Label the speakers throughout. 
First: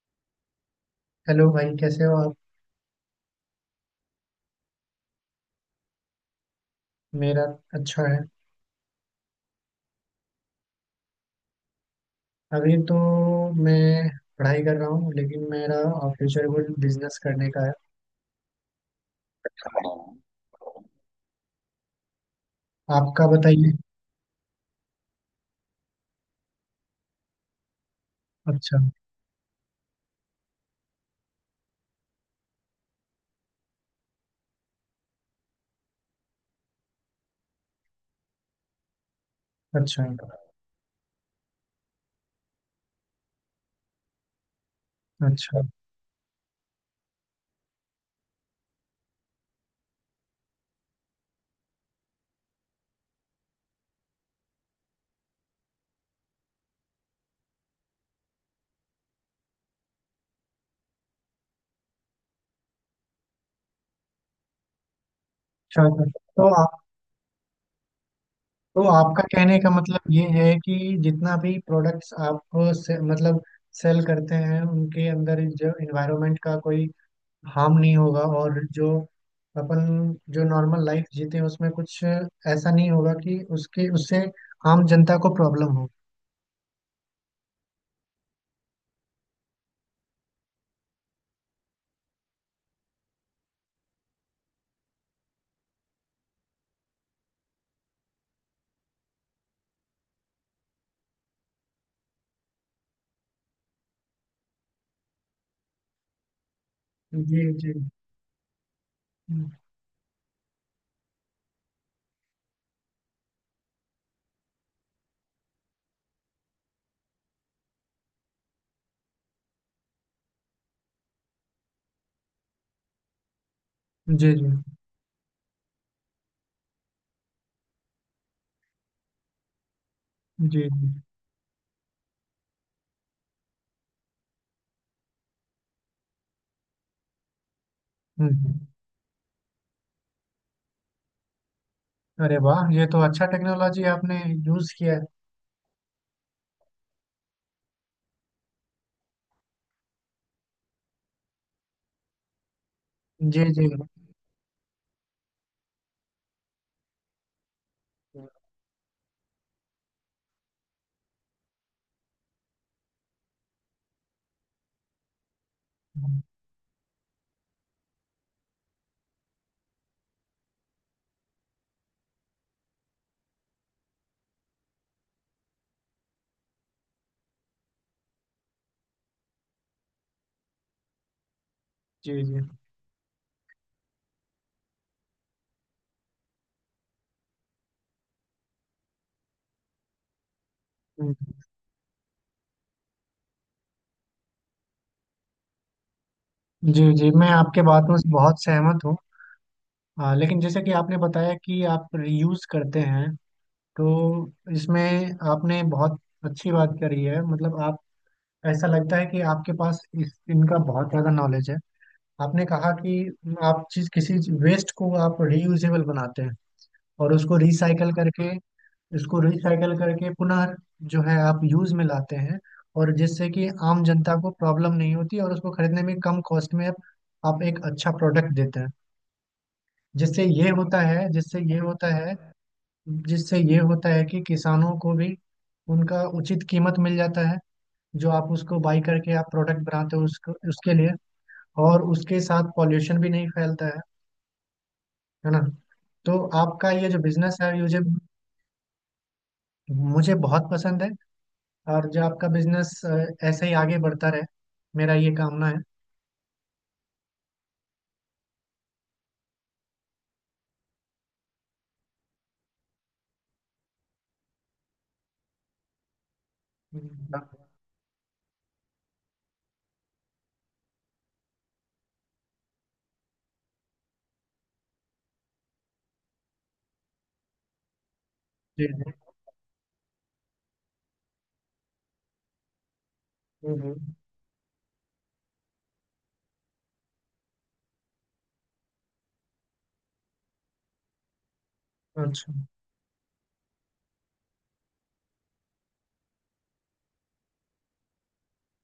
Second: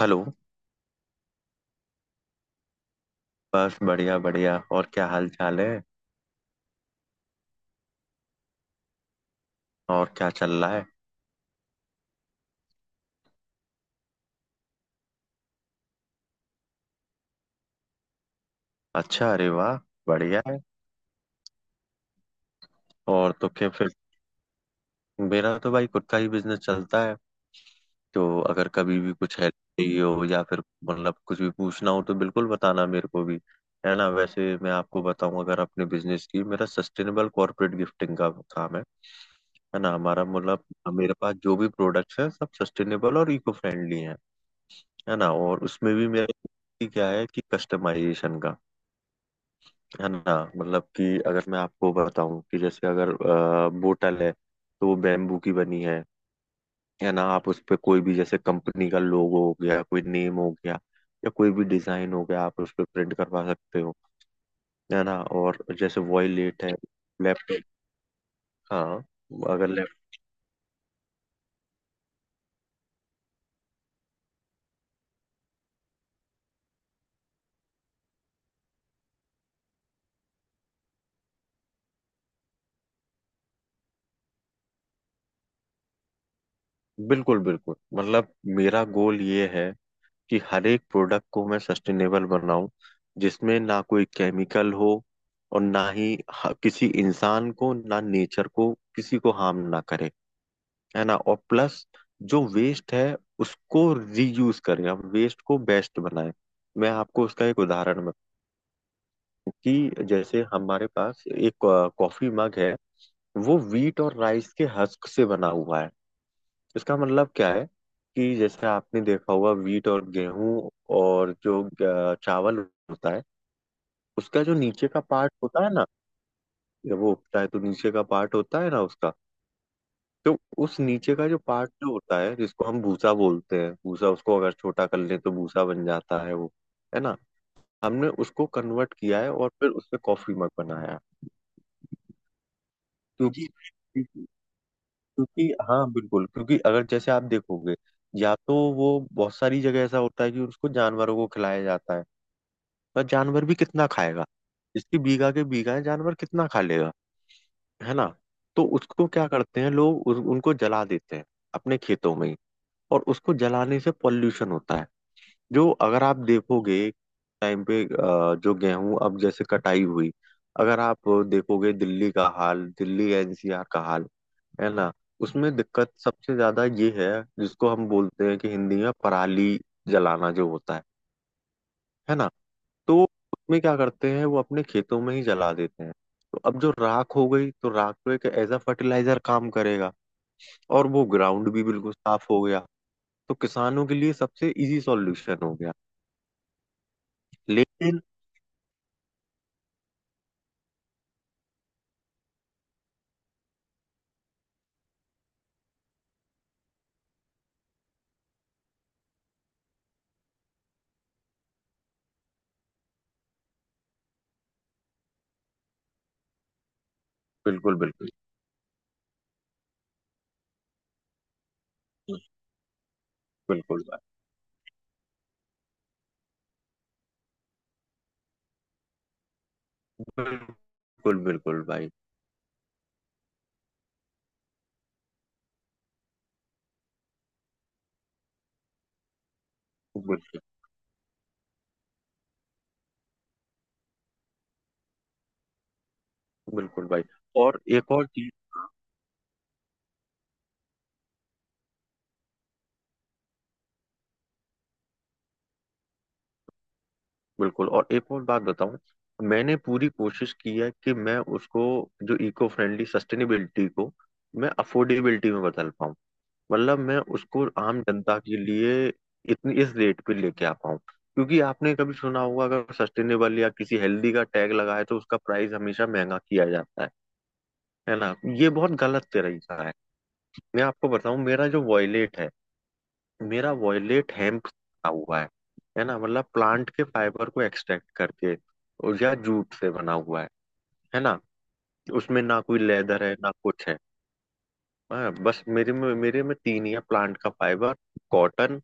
Speaker 1: Hello.
Speaker 2: Hello भाई, कैसे हो आप?
Speaker 1: बस बढ़िया बढ़िया, और क्या हाल चाल है?
Speaker 2: मेरा अच्छा है।
Speaker 1: और क्या चल रहा है?
Speaker 2: अभी तो मैं पढ़ाई कर रहा हूँ, लेकिन मेरा फ्यूचर गोल बिजनेस करने का है।
Speaker 1: अच्छा, अरे वाह, बढ़िया है।
Speaker 2: आपका
Speaker 1: और तो क्या
Speaker 2: बताइए।
Speaker 1: फिर, मेरा तो भाई खुद का ही बिजनेस चलता है। तो अगर
Speaker 2: अच्छा,
Speaker 1: कभी भी कुछ हेल्प चाहिए हो या फिर मतलब कुछ भी पूछना हो तो बिल्कुल बताना मेरे को भी, है ना। वैसे मैं आपको बताऊं, अगर अपने बिजनेस की, मेरा सस्टेनेबल कॉर्पोरेट गिफ्टिंग का काम है ना।
Speaker 2: अच्छा,
Speaker 1: हमारा मतलब मेरे पास जो भी प्रोडक्ट्स हैं सब सस्टेनेबल और इको फ्रेंडली हैं, है ना।
Speaker 2: अच्छा,
Speaker 1: और उसमें भी मेरा क्या है कि कस्टमाइजेशन का, है ना। मतलब कि अगर मैं आपको बताऊं कि जैसे अगर बोतल है तो वो बैम्बू की बनी है ना। आप उस पे कोई भी, जैसे कंपनी का लोगो हो गया, कोई नेम हो गया, या कोई भी डिजाइन हो गया, आप उस पे प्रिंट करवा सकते हो, है ना। और जैसे
Speaker 2: अच्छा। तो
Speaker 1: वॉयलेट है,
Speaker 2: आप
Speaker 1: लैप,
Speaker 2: तो
Speaker 1: हाँ,
Speaker 2: आपका कहने
Speaker 1: अगर
Speaker 2: का
Speaker 1: लैप,
Speaker 2: मतलब ये है कि जितना भी प्रोडक्ट्स आप से, मतलब सेल करते हैं, उनके अंदर जो इन्वायरमेंट का कोई हार्म नहीं होगा, और जो अपन जो नॉर्मल लाइफ जीते हैं उसमें कुछ ऐसा नहीं होगा कि उसके उससे आम जनता को प्रॉब्लम हो।
Speaker 1: बिल्कुल बिल्कुल। मतलब मेरा गोल ये है कि हर एक प्रोडक्ट को मैं सस्टेनेबल बनाऊं, जिसमें ना कोई केमिकल हो और ना ही किसी इंसान को, ना नेचर को, किसी को हार्म ना करे, है ना। और प्लस, जो वेस्ट है उसको रीयूज करें, हम वेस्ट को बेस्ट बनाएं। मैं आपको
Speaker 2: जी
Speaker 1: उसका एक
Speaker 2: जी,
Speaker 1: उदाहरण बताऊं कि जैसे हमारे पास एक कॉफी मग है, वो वीट और राइस के हस्क से बना हुआ है। इसका मतलब क्या है कि जैसे आपने देखा होगा, वीट और गेहूं और जो चावल होता है,
Speaker 2: जी
Speaker 1: उसका
Speaker 2: जी,
Speaker 1: जो नीचे का पार्ट होता है ना, जब वो उगता है तो नीचे का पार्ट होता है ना उसका, तो
Speaker 2: जी
Speaker 1: उस
Speaker 2: जी।
Speaker 1: नीचे का जो पार्ट जो होता है, जिसको हम भूसा बोलते हैं, भूसा, उसको अगर छोटा कर लें तो भूसा बन जाता है वो, है ना। हमने उसको
Speaker 2: हम्म।
Speaker 1: कन्वर्ट किया है और फिर उससे कॉफी मग बनाया।
Speaker 2: अरे वाह, ये तो अच्छा
Speaker 1: जी,
Speaker 2: टेक्नोलॉजी आपने
Speaker 1: क्योंकि,
Speaker 2: यूज किया
Speaker 1: क्योंकि हाँ बिल्कुल, क्योंकि अगर जैसे आप देखोगे, या तो वो, बहुत सारी जगह ऐसा होता है कि उसको जानवरों को खिलाया जाता है, पर
Speaker 2: है।
Speaker 1: जानवर भी
Speaker 2: जी जी,
Speaker 1: कितना खाएगा। इसकी बीघा के बीघा है, जानवर कितना खा लेगा, है ना। तो उसको क्या करते हैं लोग, उनको जला देते हैं अपने खेतों में ही, और उसको जलाने से पॉल्यूशन होता है। जो अगर आप देखोगे टाइम पे, जो गेहूं अब जैसे कटाई हुई, अगर आप देखोगे दिल्ली का हाल, दिल्ली एनसीआर का हाल, है ना। उसमें दिक्कत सबसे ज्यादा ये है जिसको हम बोलते हैं कि हिंदी में पराली जलाना, जो होता है
Speaker 2: जी
Speaker 1: ना।
Speaker 2: जी।
Speaker 1: तो उसमें क्या करते हैं, वो अपने खेतों में ही जला देते हैं। तो अब जो राख हो गई, तो राख तो एक एज अ फर्टिलाइजर काम करेगा, और वो
Speaker 2: हम्म।
Speaker 1: ग्राउंड भी बिल्कुल साफ हो गया। तो किसानों के लिए सबसे इजी सॉल्यूशन हो गया
Speaker 2: जी जी, मैं आपके बातों
Speaker 1: लेकिन।
Speaker 2: से बहुत सहमत हूँ। हाँ, लेकिन जैसे कि आपने बताया कि आप रीयूज करते हैं, तो इसमें आपने बहुत अच्छी बात करी है। मतलब आप, ऐसा लगता है कि आपके पास इस इनका बहुत ज़्यादा नॉलेज है। आपने कहा कि आप चीज किसी वेस्ट को आप रीयूजेबल बनाते हैं, और उसको
Speaker 1: बिल्कुल
Speaker 2: रिसाइकल
Speaker 1: बिल्कुल।
Speaker 2: करके, पुनः जो है आप यूज में लाते हैं, और जिससे कि
Speaker 1: बिल्कुल
Speaker 2: आम
Speaker 1: भाई।
Speaker 2: जनता को प्रॉब्लम नहीं होती, और उसको खरीदने में कम कॉस्ट में आप एक अच्छा प्रोडक्ट देते हैं। जिससे ये होता है
Speaker 1: बिल्कुल
Speaker 2: जिससे ये
Speaker 1: बिल्कुल
Speaker 2: होता
Speaker 1: भाई।
Speaker 2: है जिससे ये होता है कि किसानों को भी उनका उचित कीमत मिल जाता है, जो आप उसको बाई करके आप प्रोडक्ट बनाते हो उसको
Speaker 1: बिल्कुल
Speaker 2: उसके लिए, और उसके साथ पॉल्यूशन भी नहीं फैलता है ना। तो आपका
Speaker 1: बिल्कुल
Speaker 2: ये जो
Speaker 1: भाई।
Speaker 2: बिजनेस है,
Speaker 1: और
Speaker 2: ये मुझे
Speaker 1: एक और चीज
Speaker 2: मुझे बहुत पसंद है। और जो आपका बिजनेस ऐसे ही आगे बढ़ता रहे, मेरा ये कामना है।
Speaker 1: बिल्कुल, और एक और बात बताऊं। मैंने पूरी कोशिश की है कि मैं उसको, जो इको फ्रेंडली सस्टेनेबिलिटी को, मैं अफोर्डेबिलिटी में बदल पाऊं। मतलब मैं
Speaker 2: जी
Speaker 1: उसको आम जनता के लिए इतनी, इस रेट पे लेके आ पाऊं, क्योंकि आपने कभी सुना होगा, अगर सस्टेनेबल या किसी हेल्दी का टैग लगा है तो उसका प्राइस हमेशा महंगा किया जाता है ना। ये
Speaker 2: जी।
Speaker 1: बहुत गलत तरीका है। मैं आपको बताऊं, मेरा जो वॉयलेट है, मेरा
Speaker 2: हम्म, हम्म।
Speaker 1: वॉयलेट हेम्प बना हुआ है ना। मतलब प्लांट के फाइबर को एक्सट्रैक्ट करके, और या जूट से बना हुआ है ना। उसमें
Speaker 2: अच्छा,
Speaker 1: ना कोई लेदर है, ना कुछ है। हाँ, बस मेरे में तीन ही है, प्लांट का फाइबर, कॉटन,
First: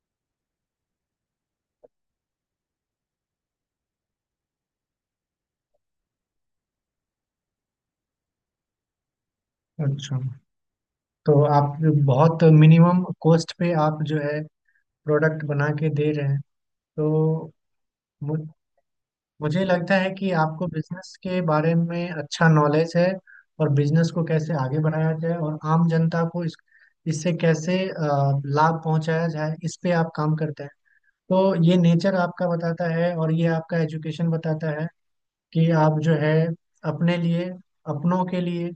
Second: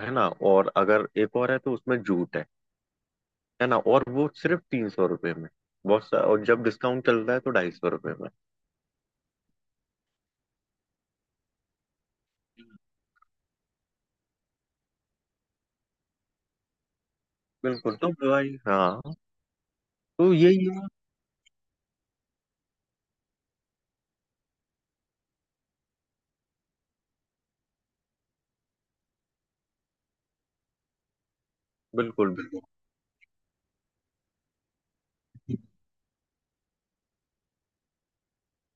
Speaker 1: है ना। और अगर एक और है तो उसमें जूट है ना। और वो सिर्फ 300 रुपये में, बहुत सा, और जब डिस्काउंट चल रहा है तो 250 रुपये में।
Speaker 2: अच्छा। तो आप बहुत मिनिमम कॉस्ट पे आप जो है प्रोडक्ट बना के दे रहे हैं। तो
Speaker 1: बिल्कुल तो भाई, हाँ,
Speaker 2: मुझे लगता है कि
Speaker 1: तो यही
Speaker 2: आपको
Speaker 1: है।
Speaker 2: बिजनेस के बारे में अच्छा नॉलेज है, और बिजनेस को कैसे आगे बढ़ाया जाए, और आम जनता को इस इससे कैसे लाभ पहुंचाया जाए, इस पे आप काम करते हैं। तो ये नेचर
Speaker 1: बिल्कुल
Speaker 2: आपका बताता है और ये आपका एजुकेशन बताता है कि आप जो है, अपने लिए, अपनों के लिए,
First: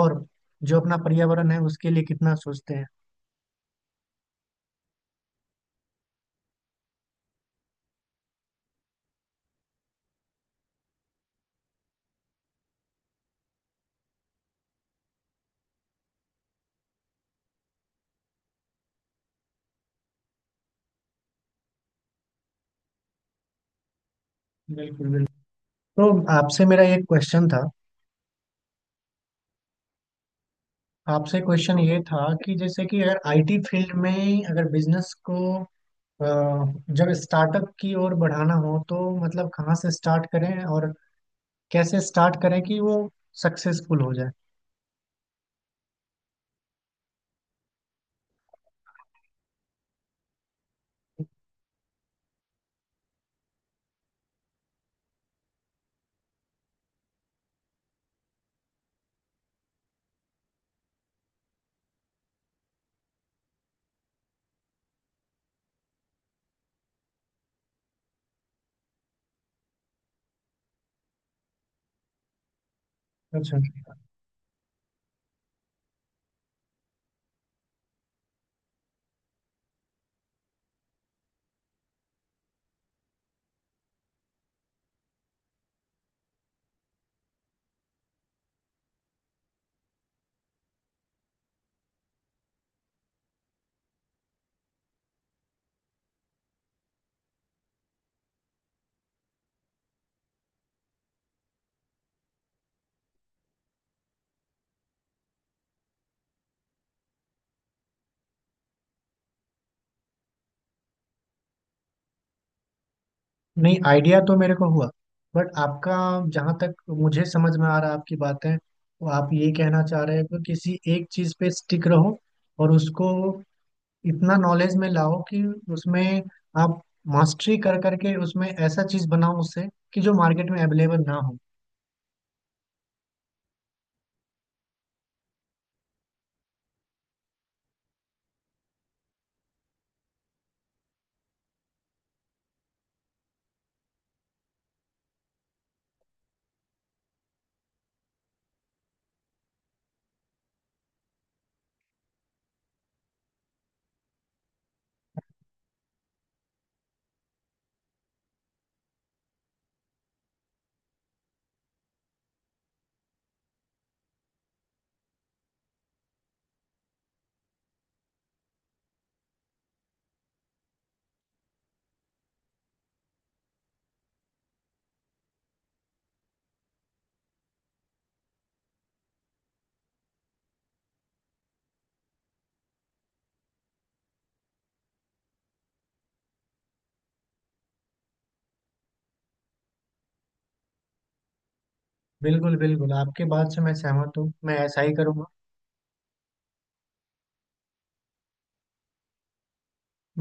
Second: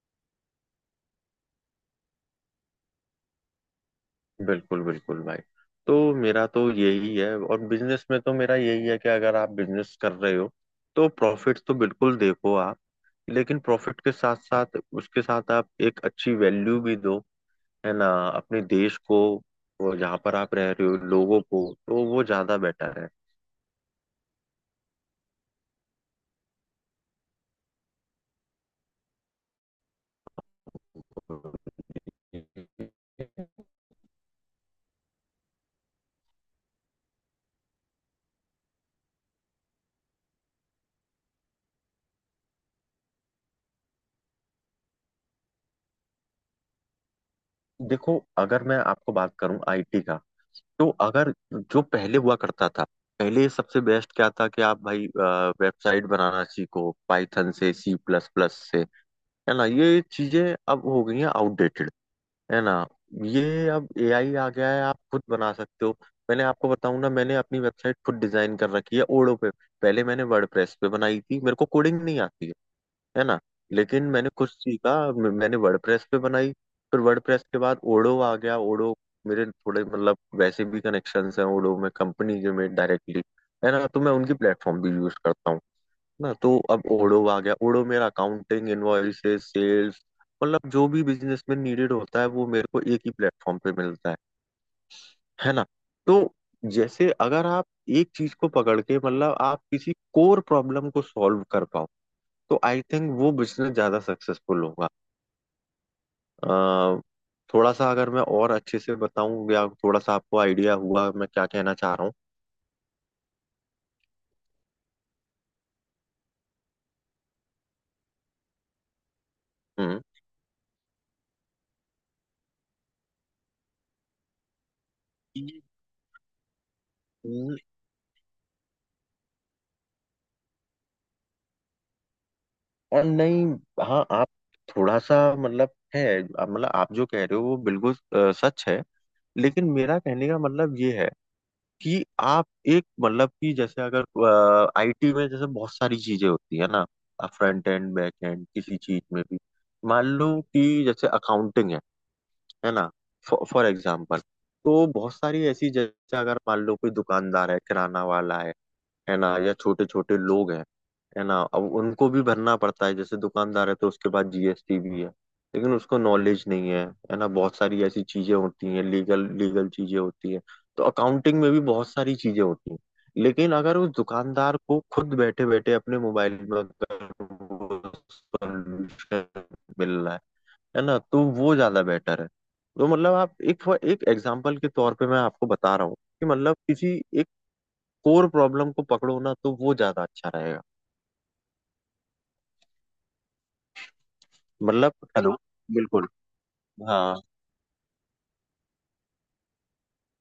Speaker 2: और जो अपना पर्यावरण है उसके लिए कितना सोचते हैं।
Speaker 1: बिल्कुल, बिल्कुल भाई। तो मेरा तो यही है, और बिजनेस में तो मेरा यही है कि अगर आप बिजनेस कर रहे हो, तो प्रॉफिट तो बिल्कुल देखो आप, लेकिन प्रॉफिट के साथ साथ, उसके साथ आप एक अच्छी वैल्यू भी दो, है ना, अपने देश को, वो जहाँ पर आप रह रहे हो, लोगों को, तो वो ज्यादा बेटर है।
Speaker 2: बिल्कुल, बिल्कुल। तो आपसे मेरा एक क्वेश्चन था। आपसे क्वेश्चन ये था कि जैसे कि अगर आईटी फील्ड में, अगर बिजनेस को अ, जब स्टार्टअप की ओर बढ़ाना हो, तो मतलब कहाँ से स्टार्ट करें और कैसे स्टार्ट करें कि वो सक्सेसफुल हो जाए।
Speaker 1: देखो, अगर मैं आपको बात करूं आईटी का, तो अगर जो पहले हुआ करता था, पहले सबसे बेस्ट क्या था कि आप भाई वेबसाइट बनाना सीखो, पाइथन से, सी प्लस प्लस से, है ना। ये चीजें अब हो गई हैं आउटडेटेड, है ना। ये, अब एआई आ गया है, आप खुद बना सकते हो। मैंने आपको बताऊं ना, मैंने अपनी वेबसाइट खुद डिजाइन कर रखी है ओडो पे। पहले मैंने वर्डप्रेस पे बनाई थी, मेरे को कोडिंग नहीं आती है ना।
Speaker 2: अच्छा।
Speaker 1: लेकिन मैंने कुछ सीखा, मैंने वर्डप्रेस पे बनाई, फिर वर्डप्रेस के बाद ओडो आ गया। ओडो, मेरे थोड़े मतलब वैसे भी कनेक्शंस हैं ओडो में, कंपनी के में डायरेक्टली, है ना। तो मैं उनकी प्लेटफॉर्म भी यूज करता हूँ ना। तो अब ओडो आ गया, ओडो मेरा अकाउंटिंग, इनवॉइसेस, सेल्स, मतलब जो भी बिजनेस में नीडेड होता है वो मेरे को एक ही प्लेटफॉर्म पे मिलता है ना। तो जैसे अगर आप एक चीज को पकड़ के, मतलब आप किसी कोर प्रॉब्लम को सॉल्व कर पाओ, तो आई थिंक वो बिजनेस ज्यादा सक्सेसफुल होगा। अ, थोड़ा सा अगर मैं और अच्छे से बताऊं, या थोड़ा सा आपको आइडिया हुआ मैं क्या कहना चाह रहा हूँ?
Speaker 2: नहीं, आइडिया तो मेरे को हुआ, बट आपका, जहाँ तक मुझे समझ में आ रहा है आपकी बातें, वो आप ये कहना
Speaker 1: हम्म।
Speaker 2: चाह रहे हो कि किसी एक चीज़ पे स्टिक रहो, और उसको इतना नॉलेज में लाओ कि उसमें आप मास्टरी
Speaker 1: हम्म,
Speaker 2: कर करके उसमें ऐसा चीज़ बनाओ उससे, कि जो मार्केट में अवेलेबल ना हो।
Speaker 1: और नहीं, हाँ आप, थोड़ा सा मतलब है, मतलब आप जो कह रहे हो वो बिल्कुल सच है, लेकिन मेरा कहने का मतलब ये है कि आप एक, मतलब कि जैसे अगर आईटी में जैसे बहुत सारी चीजें होती है ना, आप फ्रंट एंड, बैक एंड, किसी चीज में भी, मान लो कि जैसे अकाउंटिंग है ना, फॉर एग्जाम्पल। तो बहुत सारी ऐसी, जैसे अगर मान लो कोई दुकानदार है, किराना वाला है ना, या छोटे छोटे लोग हैं, है ना। अब उनको भी भरना पड़ता है, जैसे दुकानदार है तो उसके पास जीएसटी भी है, लेकिन उसको नॉलेज नहीं है, है ना। बहुत सारी ऐसी चीजें होती हैं, लीगल लीगल चीजें होती हैं, तो अकाउंटिंग में भी बहुत सारी चीजें होती हैं। लेकिन अगर उस दुकानदार को खुद बैठे बैठे अपने मोबाइल में अगर वो solution मिल रहा है ना, तो वो ज्यादा बेटर है। तो मतलब आप एक, एक एग्जाम्पल के तौर पे मैं आपको बता रहा हूँ कि मतलब किसी एक कोर प्रॉब्लम को पकड़ो ना, तो वो ज्यादा अच्छा रहेगा।
Speaker 2: बिल्कुल, बिल्कुल, आपके बात से मैं सहमत हूँ।
Speaker 1: मतलब हेलो, बिल्कुल, हाँ।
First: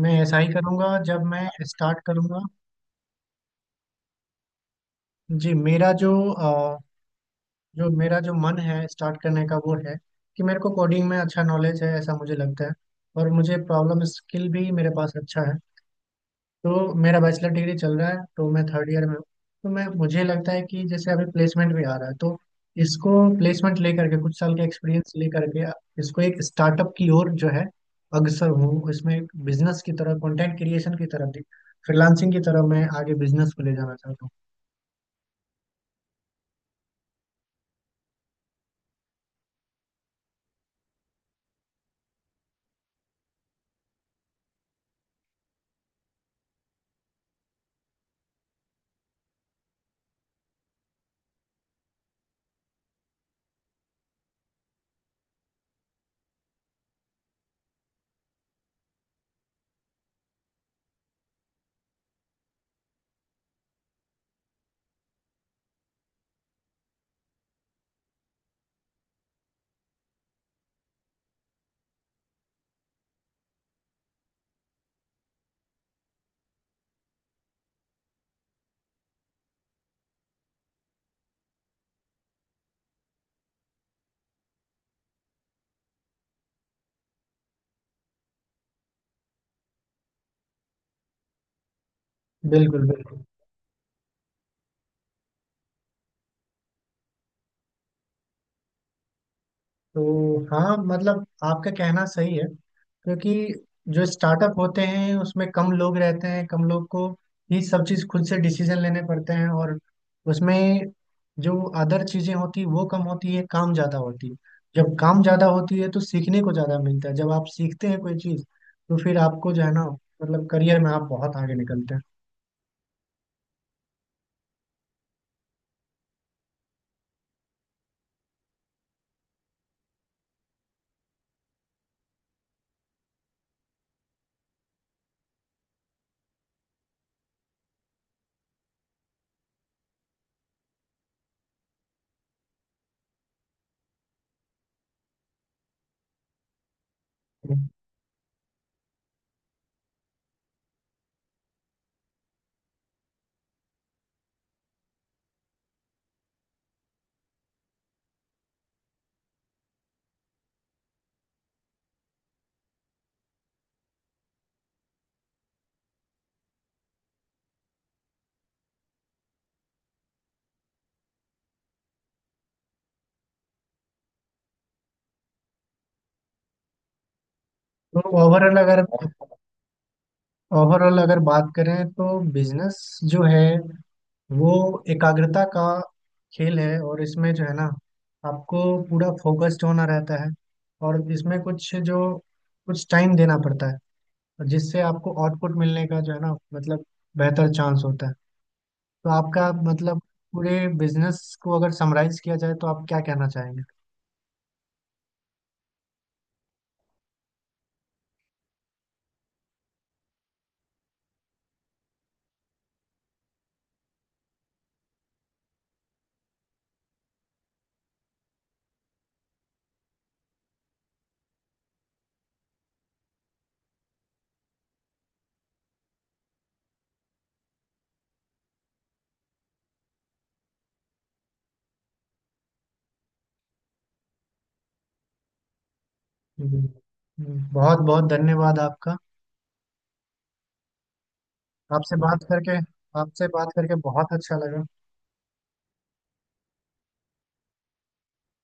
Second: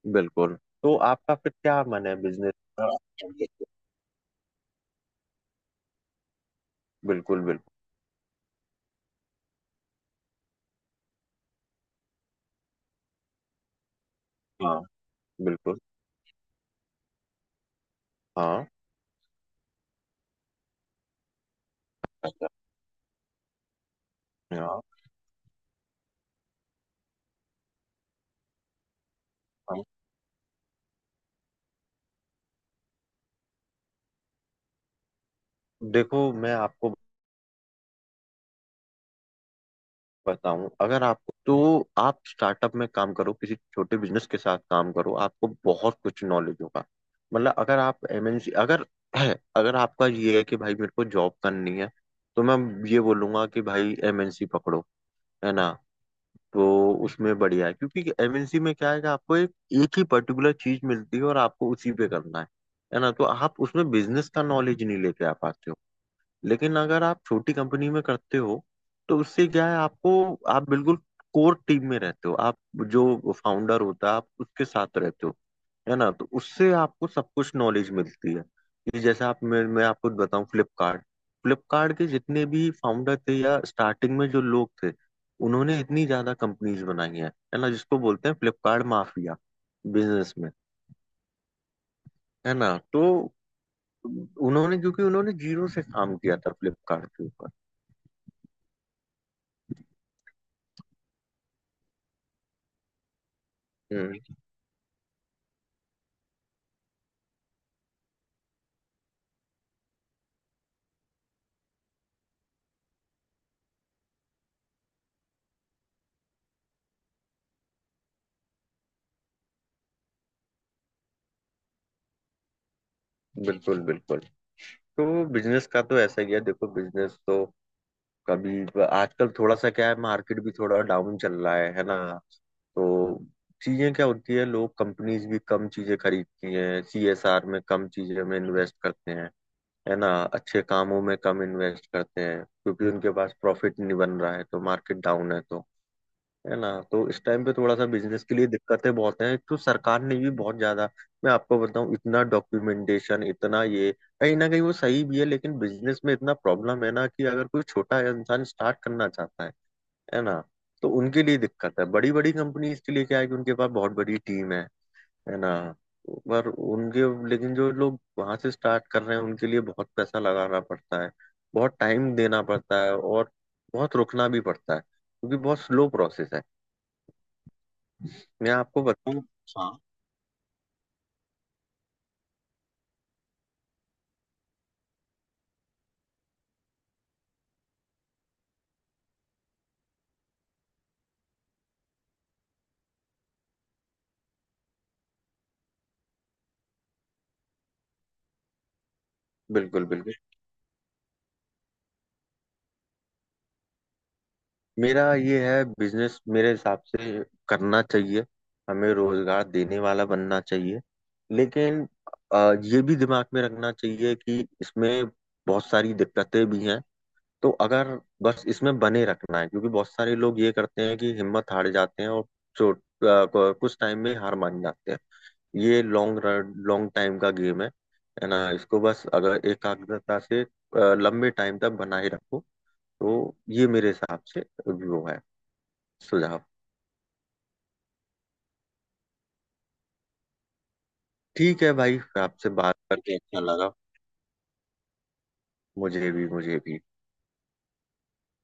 Speaker 2: मैं ऐसा ही
Speaker 1: बिल्कुल, तो
Speaker 2: करूंगा जब
Speaker 1: आपका
Speaker 2: मैं
Speaker 1: फिर क्या
Speaker 2: स्टार्ट
Speaker 1: मन है
Speaker 2: करूंगा।
Speaker 1: बिजनेस?
Speaker 2: जी,
Speaker 1: बिल्कुल बिल्कुल।
Speaker 2: मेरा जो मन है स्टार्ट करने का वो है कि मेरे को कोडिंग में अच्छा नॉलेज है, ऐसा मुझे लगता है, और मुझे प्रॉब्लम स्किल भी
Speaker 1: हाँ
Speaker 2: मेरे पास अच्छा है।
Speaker 1: बिल्कुल।
Speaker 2: तो मेरा बैचलर डिग्री चल रहा है, तो मैं
Speaker 1: हाँ।
Speaker 2: थर्ड ईयर में हूँ। तो मैं मुझे लगता है कि जैसे अभी प्लेसमेंट भी आ रहा है, तो इसको प्लेसमेंट लेकर के कुछ साल का
Speaker 1: हाँ।
Speaker 2: एक्सपीरियंस लेकर के इसको एक स्टार्टअप की ओर जो है अग्रसर हूँ, इसमें एक बिजनेस
Speaker 1: हाँ।
Speaker 2: की तरह कंटेंट क्रिएशन की तरफ, फ्रीलांसिंग की तरफ मैं आगे बिजनेस को ले जाना चाहता
Speaker 1: देखो मैं आपको बताऊं, अगर आपको, तो आप स्टार्टअप में काम करो, किसी छोटे बिजनेस के साथ काम करो, आपको बहुत कुछ नॉलेज होगा। मतलब अगर आप एमएनसी, अगर है, अगर आपका ये है कि भाई मेरे को जॉब करनी है, तो मैं ये बोलूंगा कि भाई एमएनसी पकड़ो, है ना। तो उसमें बढ़िया है, क्योंकि एमएनसी में क्या है कि आपको एक, एक ही पर्टिकुलर चीज मिलती है और आपको उसी पे करना है ना। तो आप उसमें बिजनेस का नॉलेज नहीं लेके आ पाते हो, लेकिन अगर आप छोटी कंपनी में करते हो तो उससे क्या है, आपको, आप बिल्कुल कोर टीम में रहते हो, आप जो फाउंडर होता है आप उसके साथ रहते हो, है ना। तो उससे आपको सब कुछ नॉलेज मिलती है कि जैसे आप, मैं आपको बताऊं फ्लिपकार्ट, फ्लिपकार्ट के जितने भी फाउंडर थे या स्टार्टिंग में जो लोग थे, उन्होंने इतनी ज्यादा कंपनीज बनाई हैं, है ना, जिसको बोलते हैं फ्लिपकार्ट माफिया, बिजनेस में,
Speaker 2: हूँ।
Speaker 1: है ना।
Speaker 2: बिल्कुल,
Speaker 1: तो
Speaker 2: बिल्कुल।
Speaker 1: उन्होंने, क्योंकि उन्होंने जीरो से काम किया था फ्लिपकार्ट के ऊपर।
Speaker 2: तो हाँ, मतलब आपका कहना सही है, क्योंकि जो
Speaker 1: हम्म,
Speaker 2: स्टार्टअप होते हैं उसमें कम लोग रहते हैं, कम लोग को ही सब चीज़ खुद से डिसीजन लेने पड़ते हैं। और उसमें जो अदर चीज़ें होती है वो कम होती है, काम ज़्यादा होती है। जब काम ज़्यादा होती है तो सीखने को ज़्यादा मिलता है। जब आप सीखते हैं कोई चीज़, तो फिर आपको जो है ना, मतलब करियर में आप बहुत आगे निकलते
Speaker 1: बिल्कुल बिल्कुल। तो बिजनेस का तो ऐसा ही है, देखो बिजनेस तो, कभी, आजकल थोड़ा सा क्या है, मार्केट भी थोड़ा डाउन चल रहा है ना। तो चीजें क्या होती है, लोग, कंपनीज भी कम चीजें खरीदती हैं, सीएसआर में कम चीजें में इन्वेस्ट करते हैं, है ना, अच्छे कामों में कम इन्वेस्ट करते हैं क्योंकि उनके पास प्रॉफिट नहीं बन रहा है, तो मार्केट डाउन है तो, है ना। तो इस टाइम पे
Speaker 2: हैं।
Speaker 1: थोड़ा सा बिजनेस के लिए दिक्कतें बहुत हैं, तो सरकार ने भी बहुत ज्यादा, मैं आपको बताऊं, इतना डॉक्यूमेंटेशन, इतना ये, कहीं ना कहीं वो सही भी है, लेकिन बिजनेस में इतना प्रॉब्लम है ना, कि अगर कोई छोटा इंसान स्टार्ट करना चाहता है ना, तो उनके लिए दिक्कत है। बड़ी बड़ी कंपनीज के लिए क्या है कि उनके पास बहुत बड़ी टीम है ना। पर उनके लेकिन जो लोग वहां से स्टार्ट कर रहे हैं उनके लिए बहुत पैसा लगाना पड़ता है, बहुत टाइम देना पड़ता है, और बहुत रुकना भी पड़ता है क्योंकि बहुत स्लो प्रोसेस है।
Speaker 2: तो
Speaker 1: मैं
Speaker 2: ओवरऑल अगर
Speaker 1: आपको बताऊं, हाँ,
Speaker 2: ओवरऑल अगर बात करें, तो बिजनेस जो है वो एकाग्रता का खेल है, और इसमें जो है ना, आपको पूरा फोकस्ड होना रहता है। और इसमें कुछ टाइम देना पड़ता है, और जिससे आपको आउटपुट मिलने का जो है ना, मतलब, बेहतर चांस होता है। तो आपका
Speaker 1: बिल्कुल
Speaker 2: मतलब,
Speaker 1: बिल्कुल।
Speaker 2: पूरे बिजनेस को अगर समराइज किया जाए, तो आप क्या कहना चाहेंगे?
Speaker 1: मेरा ये है, बिजनेस मेरे हिसाब से करना चाहिए, हमें रोजगार देने वाला बनना चाहिए। लेकिन ये भी दिमाग में रखना चाहिए कि इसमें बहुत सारी दिक्कतें भी हैं, तो अगर, बस इसमें बने रखना है, क्योंकि बहुत सारे लोग ये करते हैं कि हिम्मत हार जाते हैं और चोट अ, कुछ टाइम में हार मान जाते हैं। ये लॉन्ग टाइम का गेम है ना। इसको बस अगर एकाग्रता से लंबे टाइम तक बनाए रखो, तो ये मेरे हिसाब से वो है, सुझाव।
Speaker 2: जी। बहुत बहुत धन्यवाद आपका।
Speaker 1: ठीक है
Speaker 2: आपसे
Speaker 1: भाई,
Speaker 2: बात
Speaker 1: आपसे
Speaker 2: करके
Speaker 1: बात करके
Speaker 2: आपसे
Speaker 1: अच्छा
Speaker 2: बात
Speaker 1: लगा।
Speaker 2: करके बहुत अच्छा लगा।
Speaker 1: मुझे भी, मुझे भी।